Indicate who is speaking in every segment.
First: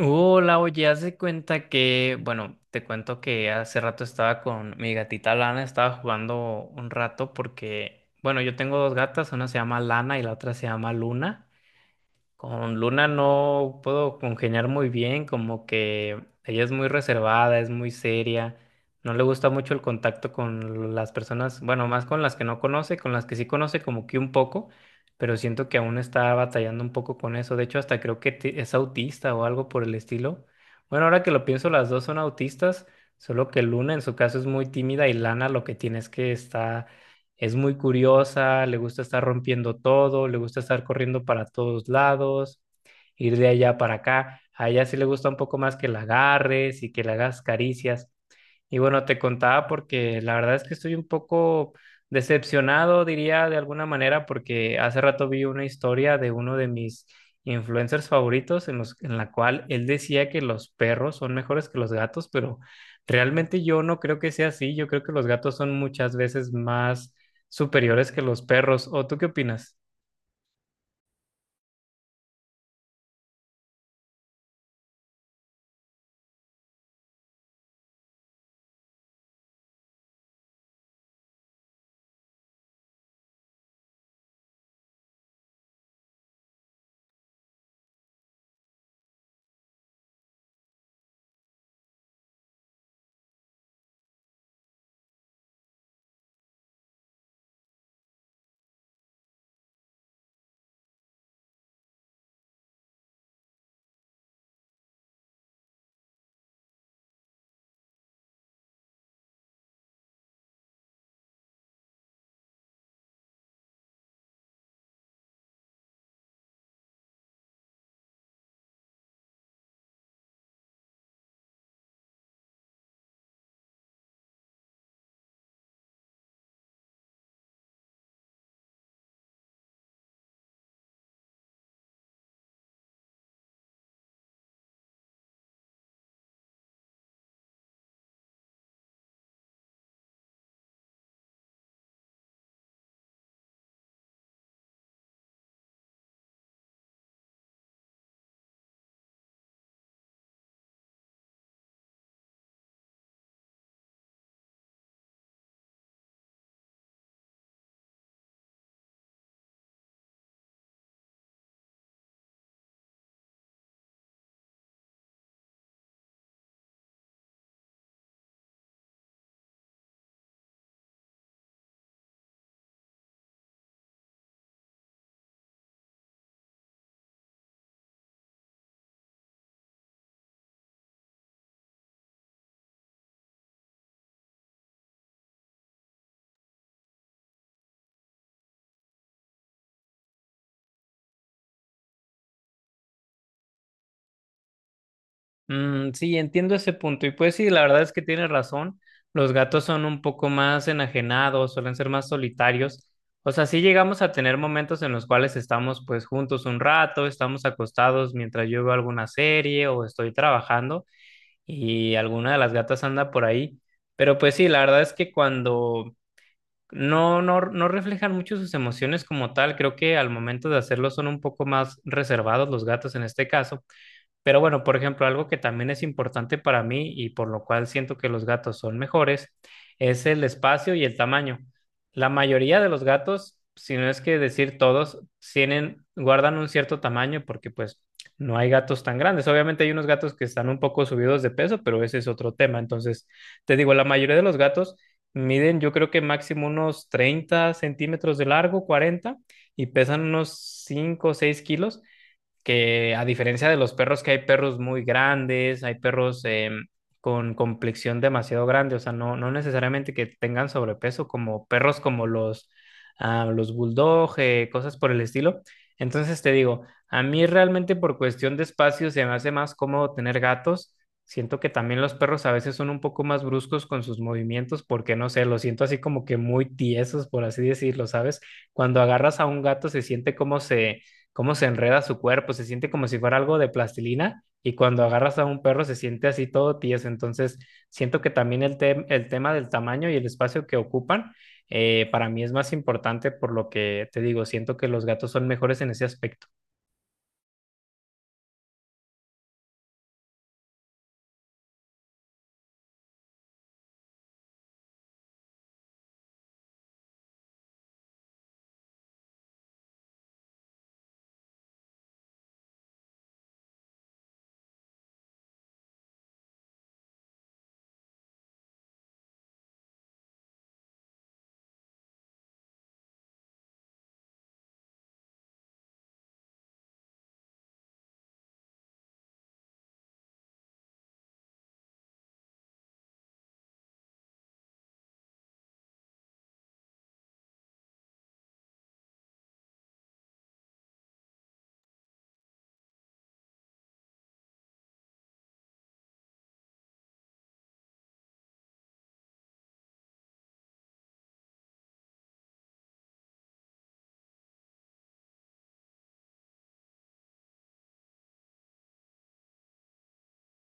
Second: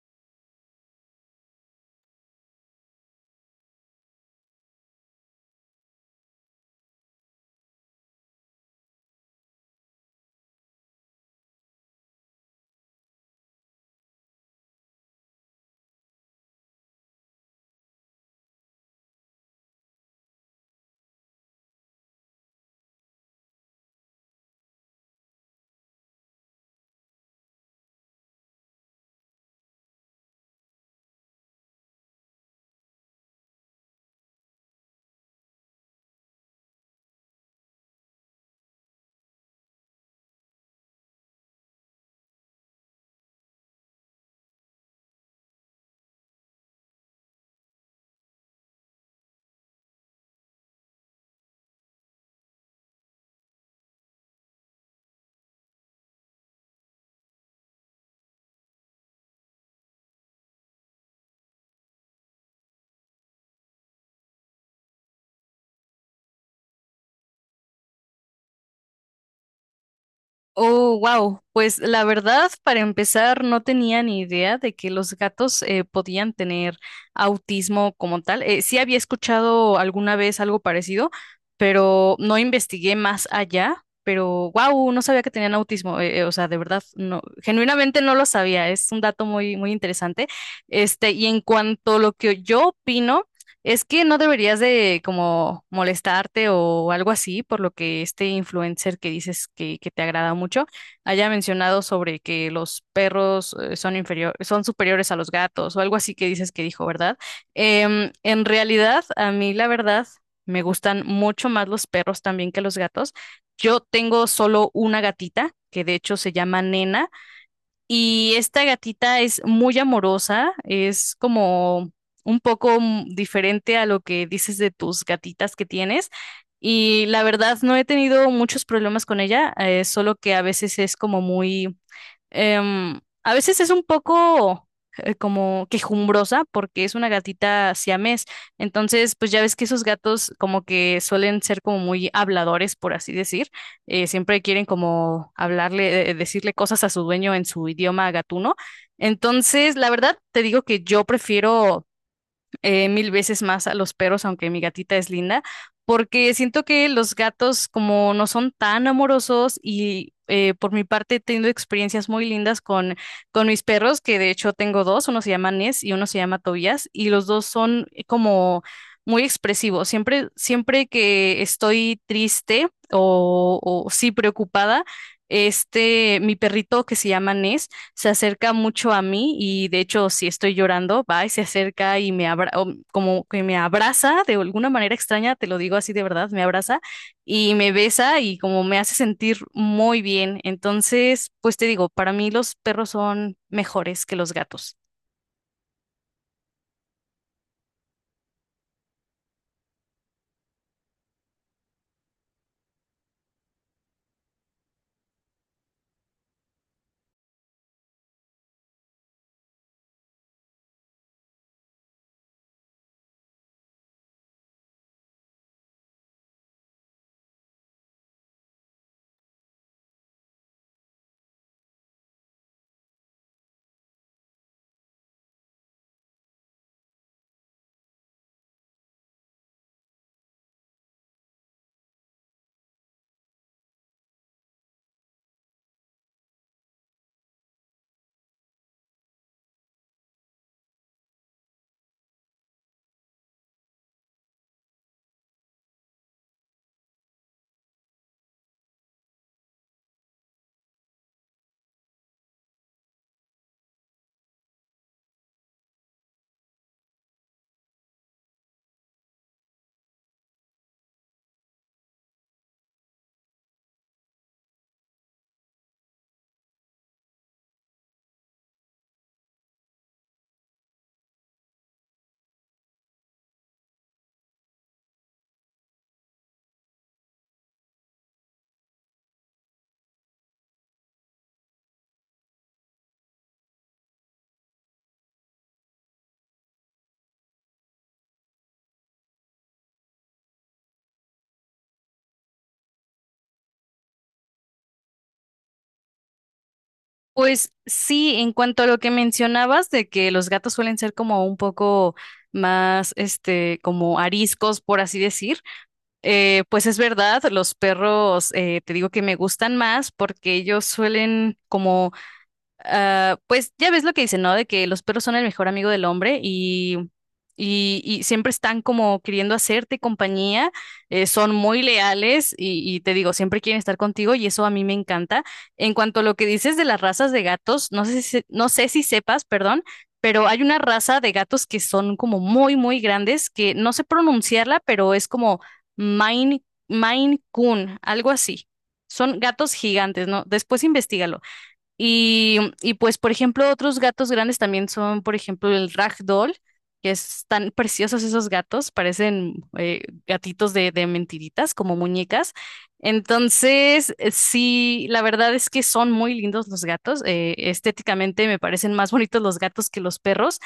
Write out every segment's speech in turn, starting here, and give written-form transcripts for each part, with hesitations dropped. Speaker 1: Hola, oye, haz de cuenta que, bueno, te cuento que hace rato estaba con mi gatita Lana, estaba jugando un rato porque, bueno, yo tengo dos gatas, una se llama Lana y la otra se llama Luna. Con Luna no puedo congeniar muy bien, como que ella es muy reservada, es muy seria, no le gusta mucho el contacto con las personas, bueno, más con las que no conoce, con las que sí conoce como que un poco, pero siento que aún está batallando un poco con eso. De hecho, hasta creo que es autista o algo por el estilo. Bueno, ahora que lo pienso, las dos son autistas, solo que Luna en su caso es muy tímida y Lana lo que tiene es que está es muy curiosa, le gusta estar rompiendo todo, le gusta estar corriendo para todos lados, ir de allá para acá. A ella sí le gusta un poco más que la agarres y que le hagas caricias. Y bueno, te contaba porque la verdad es que estoy un poco decepcionado, diría de alguna manera, porque hace rato vi una historia de uno de mis influencers favoritos en la cual él decía que los perros son mejores que los gatos, pero realmente yo no creo que sea así. Yo creo que los gatos son muchas veces más superiores que los perros. ¿O tú qué opinas?
Speaker 2: Oh, wow. Pues la verdad, para empezar, no tenía ni idea de que los gatos podían tener autismo como tal. Sí había escuchado alguna vez algo parecido, pero no investigué más allá. Pero wow, no sabía que tenían autismo. O sea, de verdad, no, genuinamente no lo sabía. Es un dato muy, muy interesante. Y en cuanto a lo que yo opino. Es que no deberías de como molestarte o algo así, por lo que este influencer que dices que te agrada mucho haya mencionado sobre que los perros son superiores a los gatos o algo así que dices que dijo, ¿verdad? En realidad, a mí la verdad me gustan mucho más los perros también que los gatos. Yo tengo solo una gatita que de hecho se llama Nena. Y esta gatita es muy amorosa, es como un poco diferente a lo que dices de tus gatitas que tienes. Y la verdad no he tenido muchos problemas con ella, solo que a veces es como muy a veces es un poco como quejumbrosa porque es una gatita siamés. Entonces, pues ya ves que esos gatos como que suelen ser como muy habladores, por así decir. Siempre quieren como hablarle, decirle cosas a su dueño en su idioma gatuno. Entonces, la verdad, te digo que yo prefiero mil veces más a los perros, aunque mi gatita es linda, porque siento que los gatos como no son tan amorosos y por mi parte he tenido experiencias muy lindas con mis perros, que de hecho tengo dos, uno se llama Ness y uno se llama Tobías, y los dos son como muy expresivos. Siempre, siempre que estoy triste o sí preocupada, mi perrito que se llama Ness, se acerca mucho a mí y de hecho si estoy llorando, va y se acerca y me abra o como que me abraza de alguna manera extraña, te lo digo así de verdad, me abraza y me besa y como me hace sentir muy bien. Entonces, pues te digo, para mí los perros son mejores que los gatos.
Speaker 1: Mm, sí, entiendo ese punto. Y pues sí, la verdad es que tienes razón. Los gatos son un poco más enajenados, suelen ser más solitarios. O sea, sí llegamos a tener momentos en los cuales estamos pues juntos un rato, estamos acostados mientras yo veo alguna serie o estoy trabajando y alguna de las gatas anda por ahí. Pero pues sí, la verdad es que cuando no reflejan mucho sus emociones como tal, creo que al momento de hacerlo son un poco más reservados los gatos en este caso. Pero bueno, por ejemplo, algo que también es importante para mí y por lo cual siento que los gatos son mejores es el espacio y el tamaño. La mayoría de los gatos, si no es que decir todos, tienen, guardan un cierto tamaño porque pues no hay gatos tan grandes. Obviamente hay unos gatos que están un poco subidos de peso, pero ese es otro tema. Entonces, te digo, la mayoría de los gatos miden yo creo que máximo unos 30 centímetros de largo, 40, y pesan unos 5 o 6 kilos, que a diferencia de los perros, que hay perros muy grandes, hay perros con complexión demasiado grande, o sea, no, no necesariamente que tengan sobrepeso, como perros como los bulldog, cosas por el estilo. Entonces te digo, a mí realmente por cuestión de espacio se me hace más cómodo tener gatos. Siento que también los perros a veces son un poco más bruscos con sus movimientos porque no sé, los siento así como que muy tiesos, por así decirlo, ¿sabes? Cuando agarras a un gato se siente como se cómo se enreda su cuerpo, se siente como si fuera algo de plastilina y cuando agarras a un perro se siente así todo tieso. Entonces, siento que también el tema del tamaño y el espacio que ocupan para mí es más importante por lo que te digo, siento que los gatos son mejores en ese aspecto.
Speaker 2: Pues sí, en cuanto a lo que mencionabas de que los gatos suelen ser como un poco más, como ariscos, por así decir. Pues es verdad, los perros te digo que me gustan más porque ellos suelen como Ah, pues ya ves lo que dicen, ¿no? De que los perros son el mejor amigo del hombre y siempre están como queriendo hacerte compañía, son muy leales y te digo, siempre quieren estar contigo y eso a mí me encanta. En cuanto a lo que dices de las razas de gatos, no sé si sepas, perdón, pero hay una raza de gatos que son como muy, muy grandes, que no sé pronunciarla, pero es como Maine Coon, algo así. Son gatos gigantes, ¿no? Después investígalo. Y pues, por ejemplo, otros gatos grandes también son, por ejemplo, el Ragdoll, que es tan preciosos esos gatos, parecen gatitos de mentiritas, como muñecas. Entonces, sí, la verdad es que son muy lindos los gatos. Estéticamente me parecen más bonitos los gatos que los perros.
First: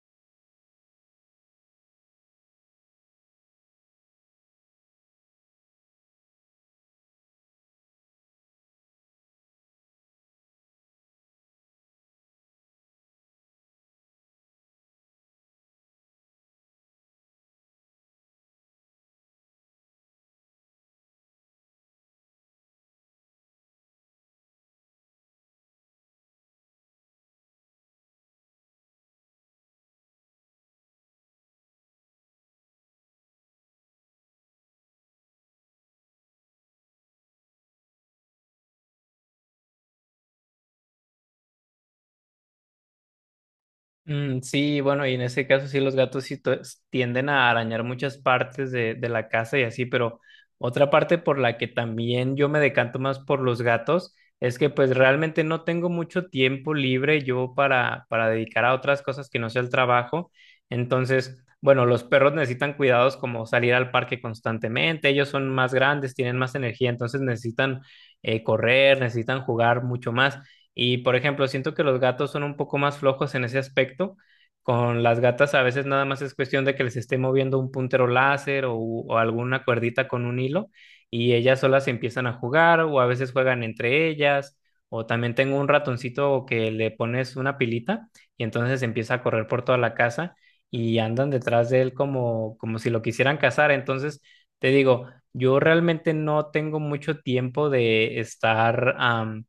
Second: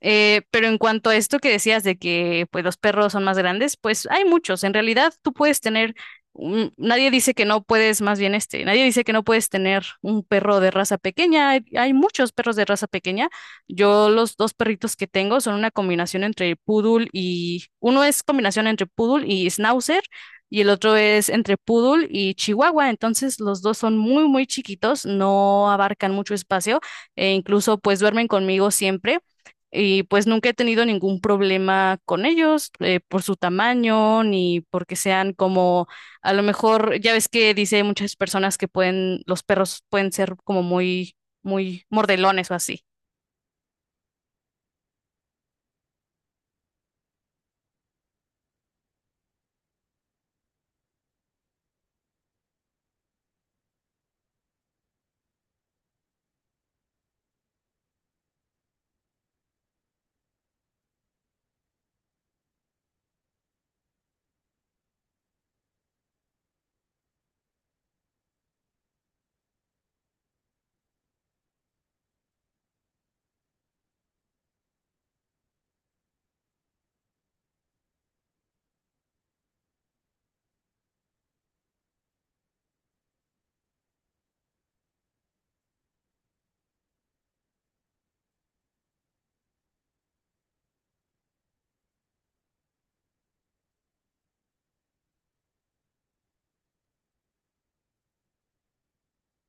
Speaker 2: Pero en cuanto a esto que decías de que pues, los perros son más grandes, pues hay muchos. En realidad tú puedes tener, nadie dice que no puedes, más bien nadie dice que no puedes tener un perro de raza pequeña. Hay muchos perros de raza pequeña. Yo los dos perritos que tengo son una combinación entre poodle y, uno es combinación entre poodle y schnauzer y el otro es entre poodle y chihuahua. Entonces los dos son muy, muy chiquitos, no abarcan mucho espacio e incluso pues duermen conmigo siempre. Y pues nunca he tenido ningún problema con ellos por su tamaño ni porque sean como, a lo mejor, ya ves que dice muchas personas que los perros pueden ser como muy, muy mordelones o así.
Speaker 1: Mm, sí, bueno, y en ese caso sí los gatos sí tienden a arañar muchas partes de la casa y así, pero otra parte por la que también yo me decanto más por los gatos es que pues realmente no tengo mucho tiempo libre yo para dedicar a otras cosas que no sea el trabajo. Entonces, bueno, los perros necesitan cuidados como salir al parque constantemente, ellos son más grandes, tienen más energía, entonces necesitan correr, necesitan jugar mucho más. Y por ejemplo, siento que los gatos son un poco más flojos en ese aspecto. Con las gatas a veces nada más es cuestión de que les esté moviendo un puntero láser o alguna cuerdita con un hilo y ellas solas empiezan a jugar o a veces juegan entre ellas. O también tengo un ratoncito que le pones una pilita y entonces empieza a correr por toda la casa y andan detrás de él como, como si lo quisieran cazar. Entonces, te digo, yo realmente no tengo mucho tiempo de estar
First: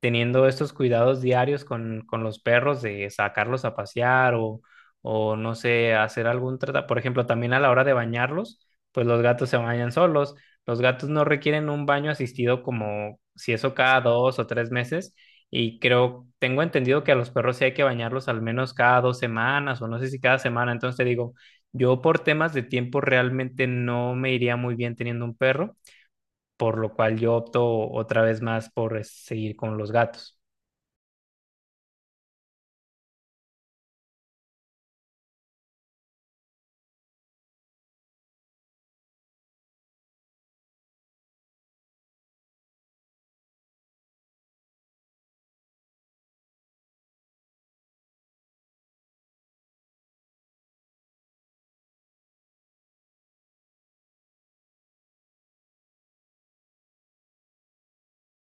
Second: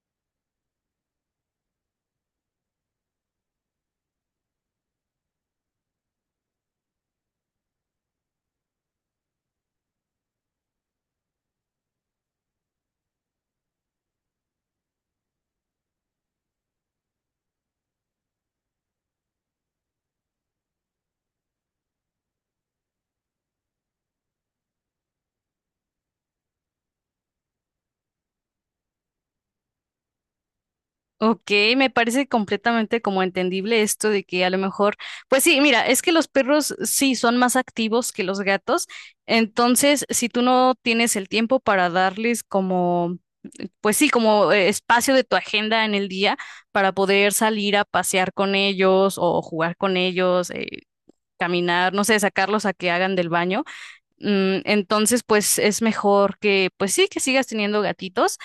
Speaker 1: teniendo estos cuidados diarios con los perros de sacarlos a pasear o no sé, hacer algún tratamiento. Por ejemplo, también a la hora de bañarlos, pues los gatos se bañan solos. Los gatos no requieren un baño asistido como si eso cada 2 o 3 meses. Y creo, tengo entendido que a los perros sí hay que bañarlos al menos cada 2 semanas o no sé si cada semana. Entonces te digo, yo por temas de tiempo realmente no me iría muy bien teniendo un perro, por lo cual yo opto otra vez más por seguir con los gatos.
Speaker 2: Ok, me parece completamente como entendible esto de que a lo mejor, pues sí, mira, es que los perros sí son más activos que los gatos, entonces si tú no tienes el tiempo para darles como pues sí, como espacio de tu agenda en el día para poder salir a pasear con ellos o jugar con ellos, caminar, no sé, sacarlos a que hagan del baño. Entonces, pues es mejor que, pues sí, que sigas teniendo gatitos.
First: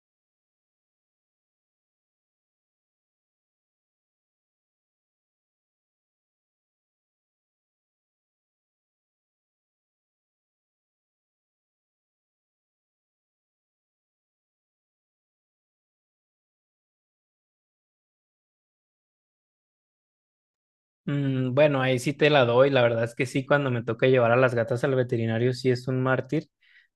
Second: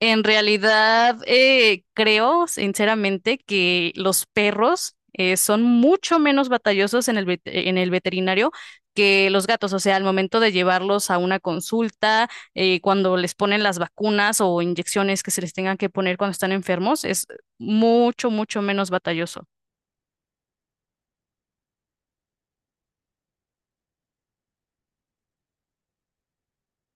Speaker 2: En realidad, creo sinceramente que los perros son mucho menos batallosos en el veterinario que los gatos. O sea, al momento de llevarlos a una consulta, cuando les ponen las vacunas o inyecciones que se les tengan que poner cuando están enfermos, es mucho, mucho menos batalloso.
Speaker 1: Mm, bueno, ahí sí te la doy. La verdad es que sí, cuando me toca llevar a las gatas al veterinario, sí es un mártir,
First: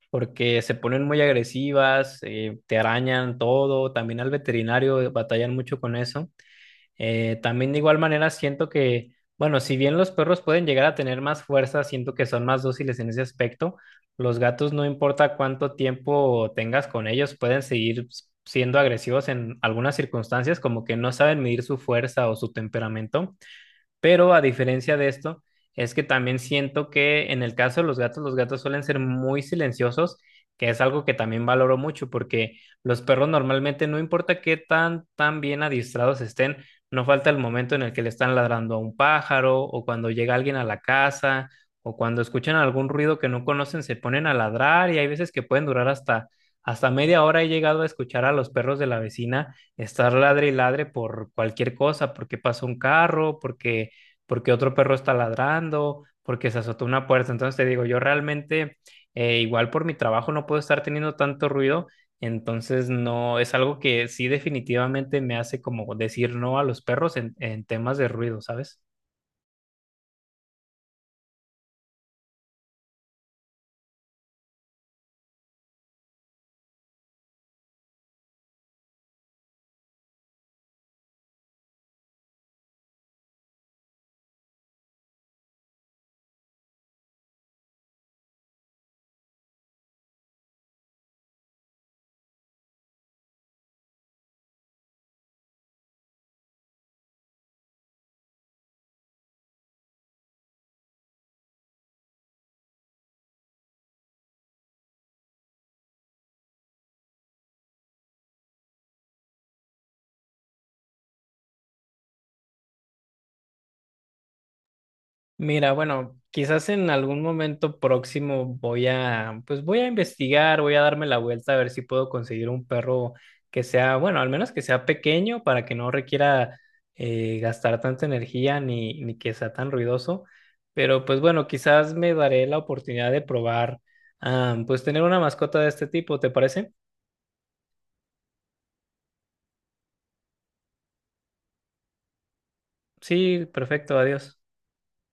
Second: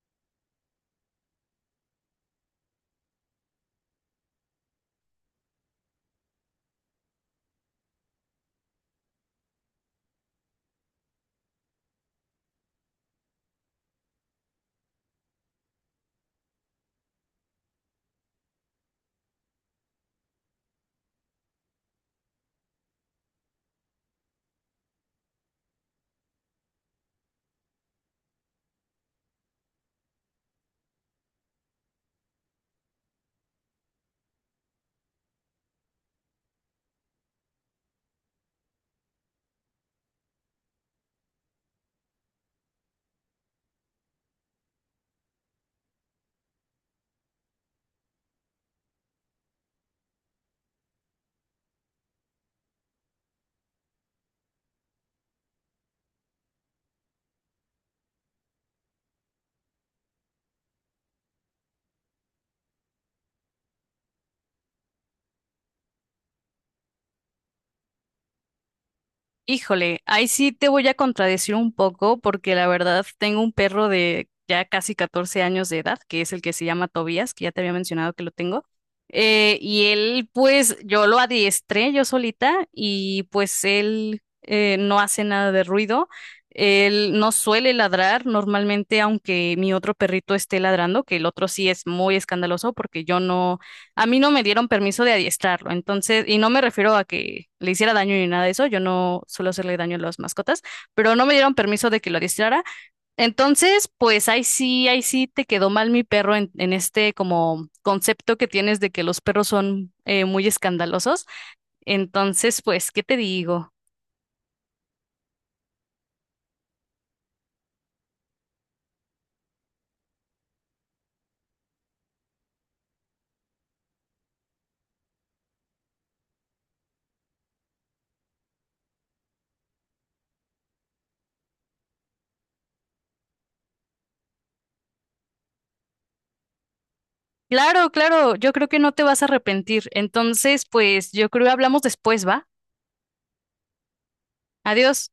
Speaker 1: porque se ponen muy agresivas, te arañan todo. También al veterinario batallan mucho con eso. También de igual manera siento que, bueno, si bien los perros pueden llegar a tener más fuerza, siento que son más dóciles en ese aspecto. Los gatos, no importa cuánto tiempo tengas con ellos, pueden seguir siendo agresivos en algunas circunstancias, como que no saben medir su fuerza o su temperamento. Pero a diferencia de esto, es que también siento que en el caso de los gatos suelen ser muy silenciosos, que es algo que también valoro mucho, porque los perros normalmente, no importa qué tan bien adiestrados estén, no falta el momento en el que le están ladrando a un pájaro, o cuando llega alguien a la casa, o cuando escuchan algún ruido que no conocen, se ponen a ladrar, y hay veces que pueden durar hasta media hora. He llegado a escuchar a los perros de la vecina estar ladre y ladre por cualquier cosa, porque pasó un carro, porque otro perro está ladrando, porque se azotó una puerta. Entonces te digo, yo realmente, igual por mi trabajo no puedo estar teniendo tanto ruido, entonces no, es algo que sí definitivamente me hace como decir no a los perros en temas de ruido, ¿sabes?
Speaker 2: Híjole, ahí sí te voy a contradecir un poco porque la verdad tengo un perro de ya casi 14 años de edad, que es el que se llama Tobías, que ya te había mencionado que lo tengo. Y él, pues yo lo adiestré yo solita y pues él no hace nada de ruido. Él no suele ladrar normalmente, aunque mi otro perrito esté ladrando, que el otro sí es muy escandaloso porque yo no... A mí no me dieron permiso de adiestrarlo, entonces, y no me refiero a que le hiciera daño ni nada de eso, yo no suelo hacerle daño a las mascotas, pero no me dieron permiso de que lo adiestrara. Entonces, pues ahí sí te quedó mal mi perro en este como concepto que tienes de que los perros son muy escandalosos. Entonces, pues, ¿qué te digo?
Speaker 1: Mira, bueno, quizás en algún momento próximo voy a, pues voy a investigar, voy a darme la vuelta a ver si puedo conseguir un perro que sea, bueno, al menos que sea pequeño para que no requiera gastar tanta energía ni que sea tan ruidoso. Pero pues bueno, quizás me daré la oportunidad de probar, pues tener una mascota de este tipo, ¿te parece?
Speaker 2: Claro, claro, yo creo que no te vas a arrepentir. Entonces, pues, yo creo que hablamos después, ¿va?
Speaker 1: Sí, perfecto, adiós.
Speaker 2: Adiós.